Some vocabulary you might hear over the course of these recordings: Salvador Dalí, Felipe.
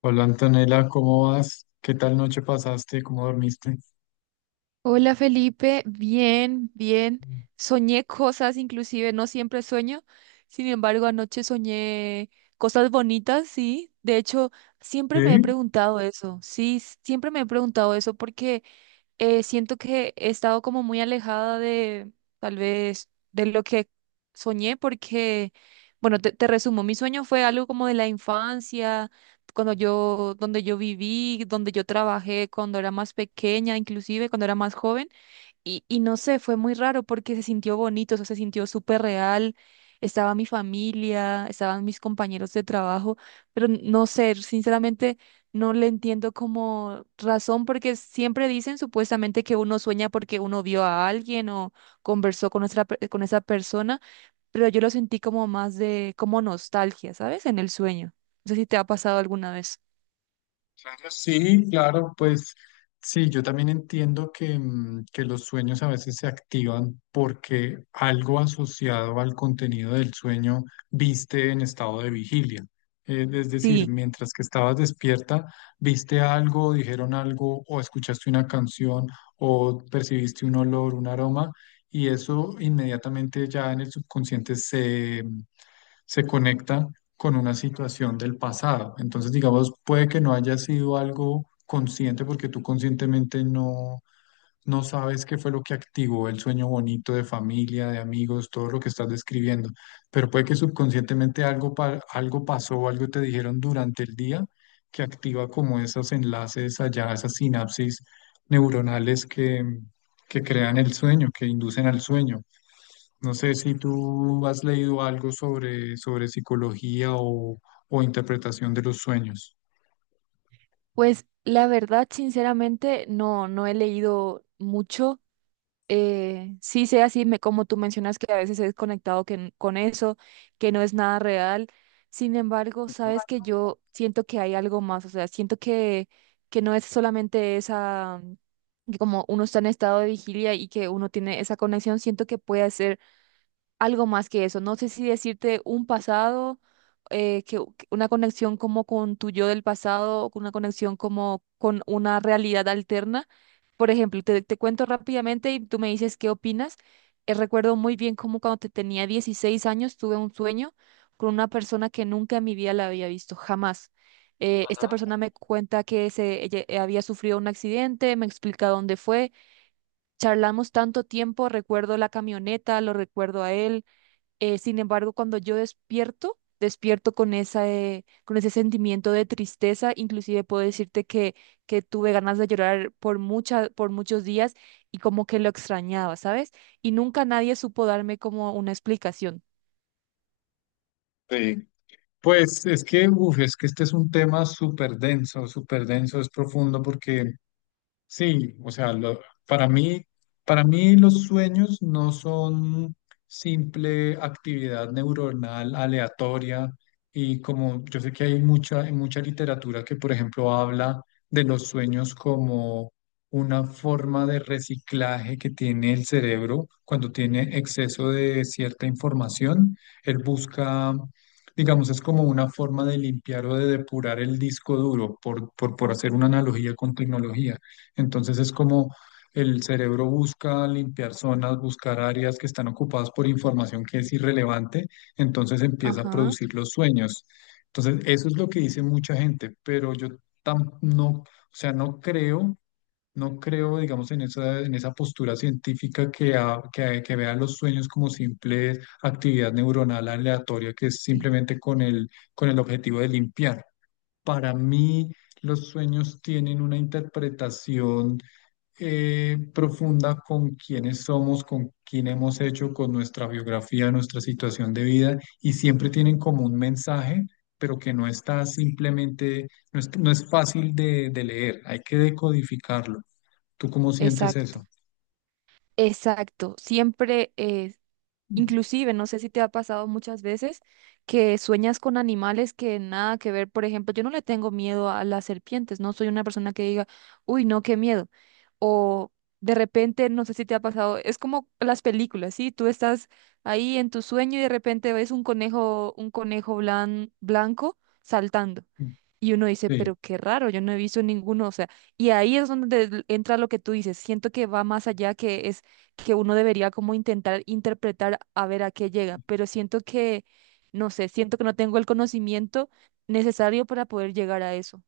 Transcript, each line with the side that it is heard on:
left: Hola Antonella, ¿cómo vas? ¿Qué tal noche pasaste? ¿Cómo dormiste?
right: Hola Felipe, bien, bien. Soñé cosas, inclusive no siempre sueño. Sin embargo, anoche soñé cosas bonitas, sí. De hecho, siempre me he
left: Sí,
right: preguntado eso, sí, siempre me he preguntado eso porque siento que he estado como muy alejada de tal vez de lo que soñé porque, bueno, te resumo, mi sueño fue algo como de la infancia, cuando yo, donde yo viví, donde yo trabajé, cuando era más pequeña, inclusive cuando era más joven. Y no sé, fue muy raro porque se sintió bonito, eso se sintió súper real. Estaba mi familia, estaban mis compañeros de trabajo, pero no sé, sinceramente no le entiendo como razón porque siempre dicen supuestamente que uno sueña porque uno vio a alguien o conversó con con esa persona, pero yo lo sentí como más de como nostalgia, ¿sabes? En el sueño. No sé si te ha pasado alguna vez.
left: claro, sí, claro, pues sí, yo también entiendo que, que los sueños a veces se activan porque algo asociado al contenido del sueño viste en estado de vigilia. Es decir,
right: Sí,
left: mientras que estabas despierta, viste algo, dijeron algo, o escuchaste una canción, o percibiste un olor, un aroma, y eso inmediatamente ya en el subconsciente se conecta con una situación del pasado. Entonces, digamos, puede que no haya sido algo consciente porque tú conscientemente no, no sabes qué fue lo que activó el sueño bonito de familia, de amigos, todo lo que estás describiendo, pero puede que subconscientemente algo, algo pasó o algo te dijeron durante el día que activa como esos enlaces allá, esas sinapsis neuronales que crean el sueño, que inducen al sueño. No sé si tú has leído algo sobre, sobre psicología o interpretación de los sueños.
right: pues la verdad, sinceramente, no, no he leído mucho. Sí sea así, como tú mencionas que a veces he desconectado que con eso, que no es nada real. Sin embargo, sabes que yo siento que hay algo más, o sea, siento que no es solamente esa, que como uno está en estado de vigilia y que uno tiene esa conexión, siento que puede ser algo más que eso. No sé si decirte un pasado, que una conexión como con tu yo del pasado, o con una conexión como con una realidad alterna. Por ejemplo, te cuento rápidamente y tú me dices qué opinas. Recuerdo muy bien cómo cuando te tenía 16 años tuve un sueño con una persona que nunca en mi vida la había visto, jamás. Esta persona me cuenta que se, ella había sufrido un accidente, me explica dónde fue. Charlamos tanto tiempo, recuerdo la camioneta, lo recuerdo a él, sin embargo, cuando yo despierto, despierto con esa, con ese sentimiento de tristeza. Inclusive puedo decirte que tuve ganas de llorar por por muchos días y como que lo extrañaba, ¿sabes? Y nunca nadie supo darme como una explicación.
left: Sí, pues es que, uf, es que este es un tema súper denso, es profundo porque sí, o sea, para mí, para mí los sueños no son simple actividad neuronal aleatoria y como yo sé que hay mucha literatura que, por ejemplo, habla de los sueños como una forma de reciclaje que tiene el cerebro cuando tiene exceso de cierta información, él busca, digamos, es como una forma de limpiar o de depurar el disco duro, por hacer una analogía con tecnología. Entonces es como el cerebro busca limpiar zonas, buscar áreas que están ocupadas por información que es irrelevante, entonces empieza a
right: Ajá.
left: producir los sueños. Entonces eso es lo que dice mucha gente, pero yo no, o sea, no creo, no creo, digamos, en esa postura científica que vea los sueños como simple actividad neuronal aleatoria que es
right: Sí.
left: simplemente con el objetivo de limpiar. Para mí, los sueños tienen una interpretación profunda con quiénes somos, con quién hemos hecho, con nuestra biografía, nuestra situación de vida, y siempre tienen como un mensaje, pero que no está simplemente, no es, no es fácil de leer, hay que decodificarlo. ¿Tú cómo sientes
right: Exacto,
left: eso?
right: exacto. Siempre, inclusive, no sé si te ha pasado muchas veces que sueñas con animales que nada que ver. Por ejemplo, yo no le tengo miedo a las serpientes, no soy una persona que diga, uy, no, qué miedo. O de repente, no sé si te ha pasado, es como las películas, ¿sí? Tú estás ahí en tu sueño y de repente ves un conejo, un blanco saltando. Y uno dice,
left: Sí,
right: pero qué raro, yo no he visto ninguno, o sea, y ahí es donde entra lo que tú dices, siento que va más allá, que es que uno debería como intentar interpretar a ver a qué llega, pero siento que, no sé, siento que no tengo el conocimiento necesario para poder llegar a eso.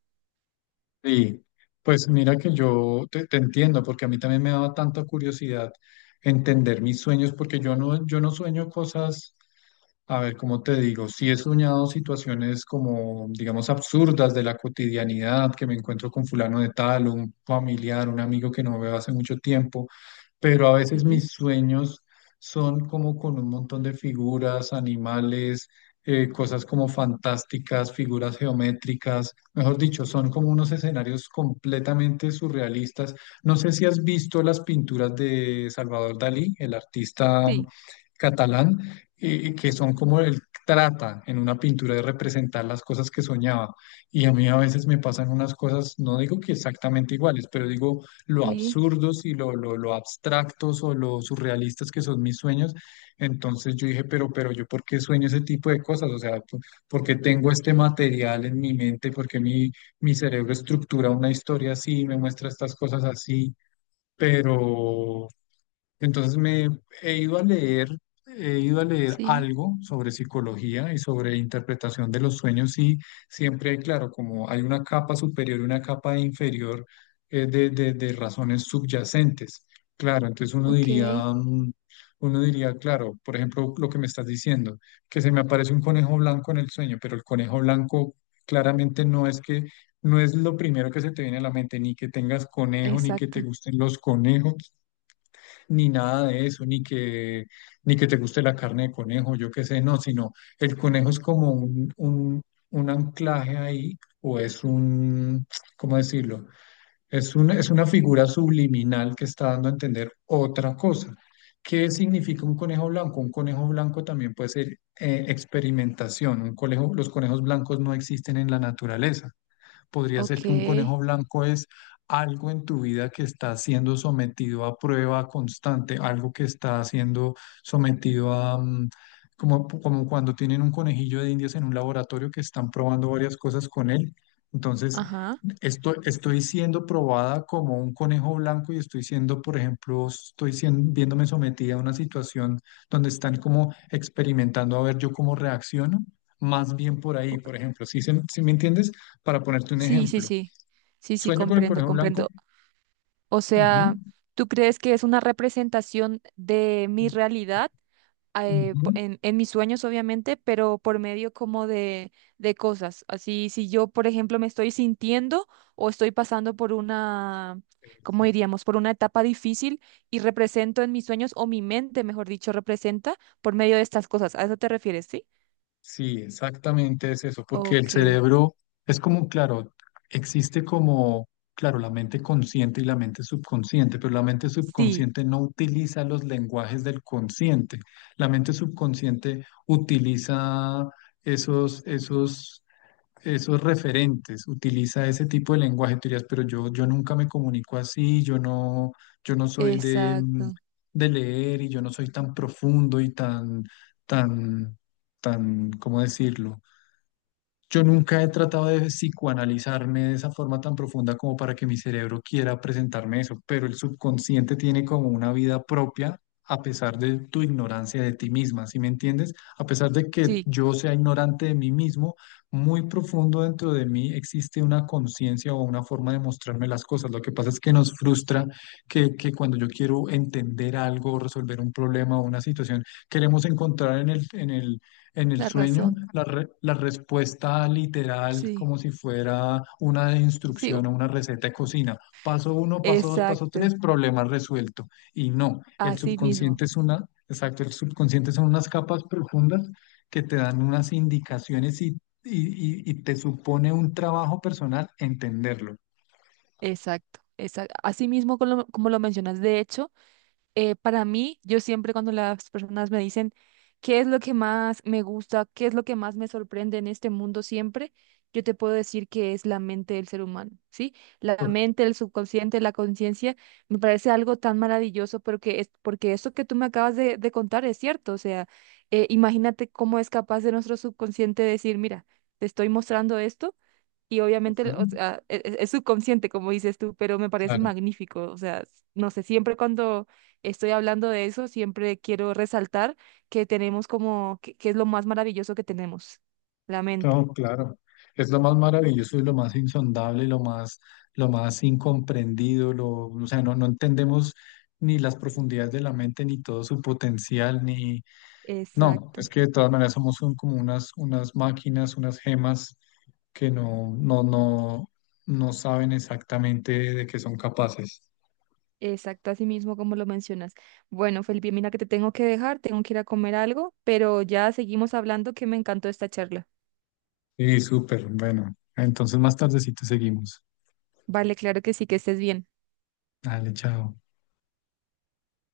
left: sí. Pues mira que yo te, te entiendo, porque a mí también me daba tanta curiosidad entender mis sueños, porque yo no, yo no sueño cosas. A ver, ¿cómo te digo? Sí he soñado situaciones como, digamos, absurdas de la cotidianidad, que me encuentro con fulano de tal, un familiar, un amigo que no veo hace mucho tiempo, pero a veces
right: Sí,
left: mis sueños son como con un montón de figuras, animales, cosas como fantásticas, figuras geométricas, mejor dicho, son como unos escenarios completamente surrealistas. No sé si has visto las pinturas de Salvador Dalí, el artista
right: sí,
left: catalán que son como él trata en una pintura de representar las cosas que soñaba. Y a mí a veces me pasan unas cosas, no digo que exactamente iguales, pero digo lo
right: sí,
left: absurdos y lo, lo abstractos o lo surrealistas que son mis sueños. Entonces yo dije, pero yo, ¿por qué sueño ese tipo de cosas? O sea, por qué tengo este material en mi mente? ¿Por qué mi, mi cerebro estructura una historia así, me muestra estas cosas así? Pero entonces me he ido a leer, he ido a leer
right: sí,
left: algo sobre psicología y sobre interpretación de los sueños y siempre hay claro, como hay una capa superior y una capa inferior de razones subyacentes. Claro, entonces uno
right: ok,
left: diría, mm, uno diría, claro, por ejemplo, lo que me estás diciendo, que se me aparece un conejo blanco en el sueño, pero el conejo blanco claramente no es que no es lo primero que se te viene a la mente, ni que tengas conejo, ni que te
right: exacto,
left: gusten los conejos ni nada de eso, ni que, ni que te guste la carne de conejo, yo qué sé, no, sino el conejo es como un anclaje ahí, o es un, ¿cómo decirlo? Es un, es una figura subliminal que está dando a entender otra cosa. ¿Qué significa un conejo blanco? Un conejo blanco también puede ser experimentación. Un conejo, los conejos blancos no existen en la naturaleza, podría
right: ok,
left: ser que un conejo blanco es algo en tu vida que está siendo sometido a prueba constante, algo que está siendo sometido a, como, como cuando tienen un conejillo de indias en un laboratorio que están probando varias cosas con él. Entonces,
right: ajá,
left: estoy, estoy siendo probada como un conejo blanco y estoy siendo, por ejemplo, estoy siendo viéndome sometida a una situación donde están como experimentando a ver yo cómo reacciono. Más bien por ahí,
right: ok,
left: por ejemplo, ¿sí, se si me entiendes? Para ponerte un
right: sí, sí,
left: ejemplo,
right: sí, sí, sí,
left: sueño con el
right: comprendo,
left: conejo blanco.
right: comprendo. O
left: Ujú,
right: sea, ¿tú crees que es una representación de mi realidad?
left: ujú.
right: En mis sueños, obviamente, pero por medio como de cosas. Así, si yo, por ejemplo, me estoy sintiendo o estoy pasando por una, ¿cómo
left: Eso.
right: diríamos? Por una etapa difícil y represento en mis sueños, o mi mente, mejor dicho, representa por medio de estas cosas. ¿A eso te refieres, sí?
left: Sí, exactamente es eso, porque
right: Ok.
left: el cerebro es como, claro, existe como, claro, la mente consciente y la mente subconsciente, pero la mente
right: Sí,
left: subconsciente no utiliza los lenguajes del consciente. La mente subconsciente utiliza esos esos referentes, utiliza ese tipo de lenguaje, tú dirías, pero yo nunca me comunico así, yo no, yo no soy de,
right: exacto.
left: de leer y yo no soy tan profundo y tan, tan, tan, ¿cómo decirlo? Yo nunca he tratado de psicoanalizarme de esa forma tan profunda como para que mi cerebro quiera presentarme eso, pero el subconsciente tiene como una vida propia a pesar de tu ignorancia de ti misma, ¿sí me entiendes? A pesar de que
right: Sí,
left: yo sea ignorante de mí mismo, muy profundo dentro de mí existe una conciencia o una forma de mostrarme las cosas. Lo que pasa es que nos frustra que cuando yo quiero entender algo, resolver un problema o una situación, queremos encontrar en el, en el en el
right: la
left: sueño,
right: razón.
left: la respuesta literal,
right: Sí,
left: como si fuera una
right: sí,
left: instrucción o una receta de cocina. Paso uno, paso dos, paso
right: exacto.
left: tres, problema resuelto. Y no, el
right: Así mismo.
left: subconsciente es una, exacto, el subconsciente son unas capas profundas que te dan unas indicaciones y te supone un trabajo personal entenderlo.
right: Exacto. Exacto. Así mismo como como lo mencionas. De hecho, para mí, yo siempre cuando las personas me dicen qué es lo que más me gusta, qué es lo que más me sorprende en este mundo siempre, yo te puedo decir que es la mente del ser humano, ¿sí? La mente, el subconsciente, la conciencia, me parece algo tan maravilloso porque es porque eso que tú me acabas de contar es cierto, o sea, imagínate cómo es capaz de nuestro subconsciente decir, mira, te estoy mostrando esto. Y
left: Ujú.
right: obviamente, o sea, es, subconsciente, como dices tú, pero me parece
left: Claro.
right: magnífico. O sea, no sé, siempre cuando estoy hablando de eso, siempre quiero resaltar que tenemos como, que es lo más maravilloso que tenemos, la mente.
left: No, claro. Es lo más maravilloso y lo más insondable, lo más incomprendido, lo, o sea, no, no entendemos ni las profundidades de la mente, ni todo su potencial, ni... No,
right: Exacto,
left: es que de todas maneras somos como unas, unas máquinas, unas gemas que no, no, no, no saben exactamente de qué son capaces.
right: exacto, así mismo como lo mencionas. Bueno, Felipe, mira que te tengo que dejar, tengo que ir a comer algo, pero ya seguimos hablando que me encantó esta charla.
left: Y súper, bueno. Entonces más tardecito seguimos.
right: Vale, claro que sí, que estés bien.
left: Dale, chao.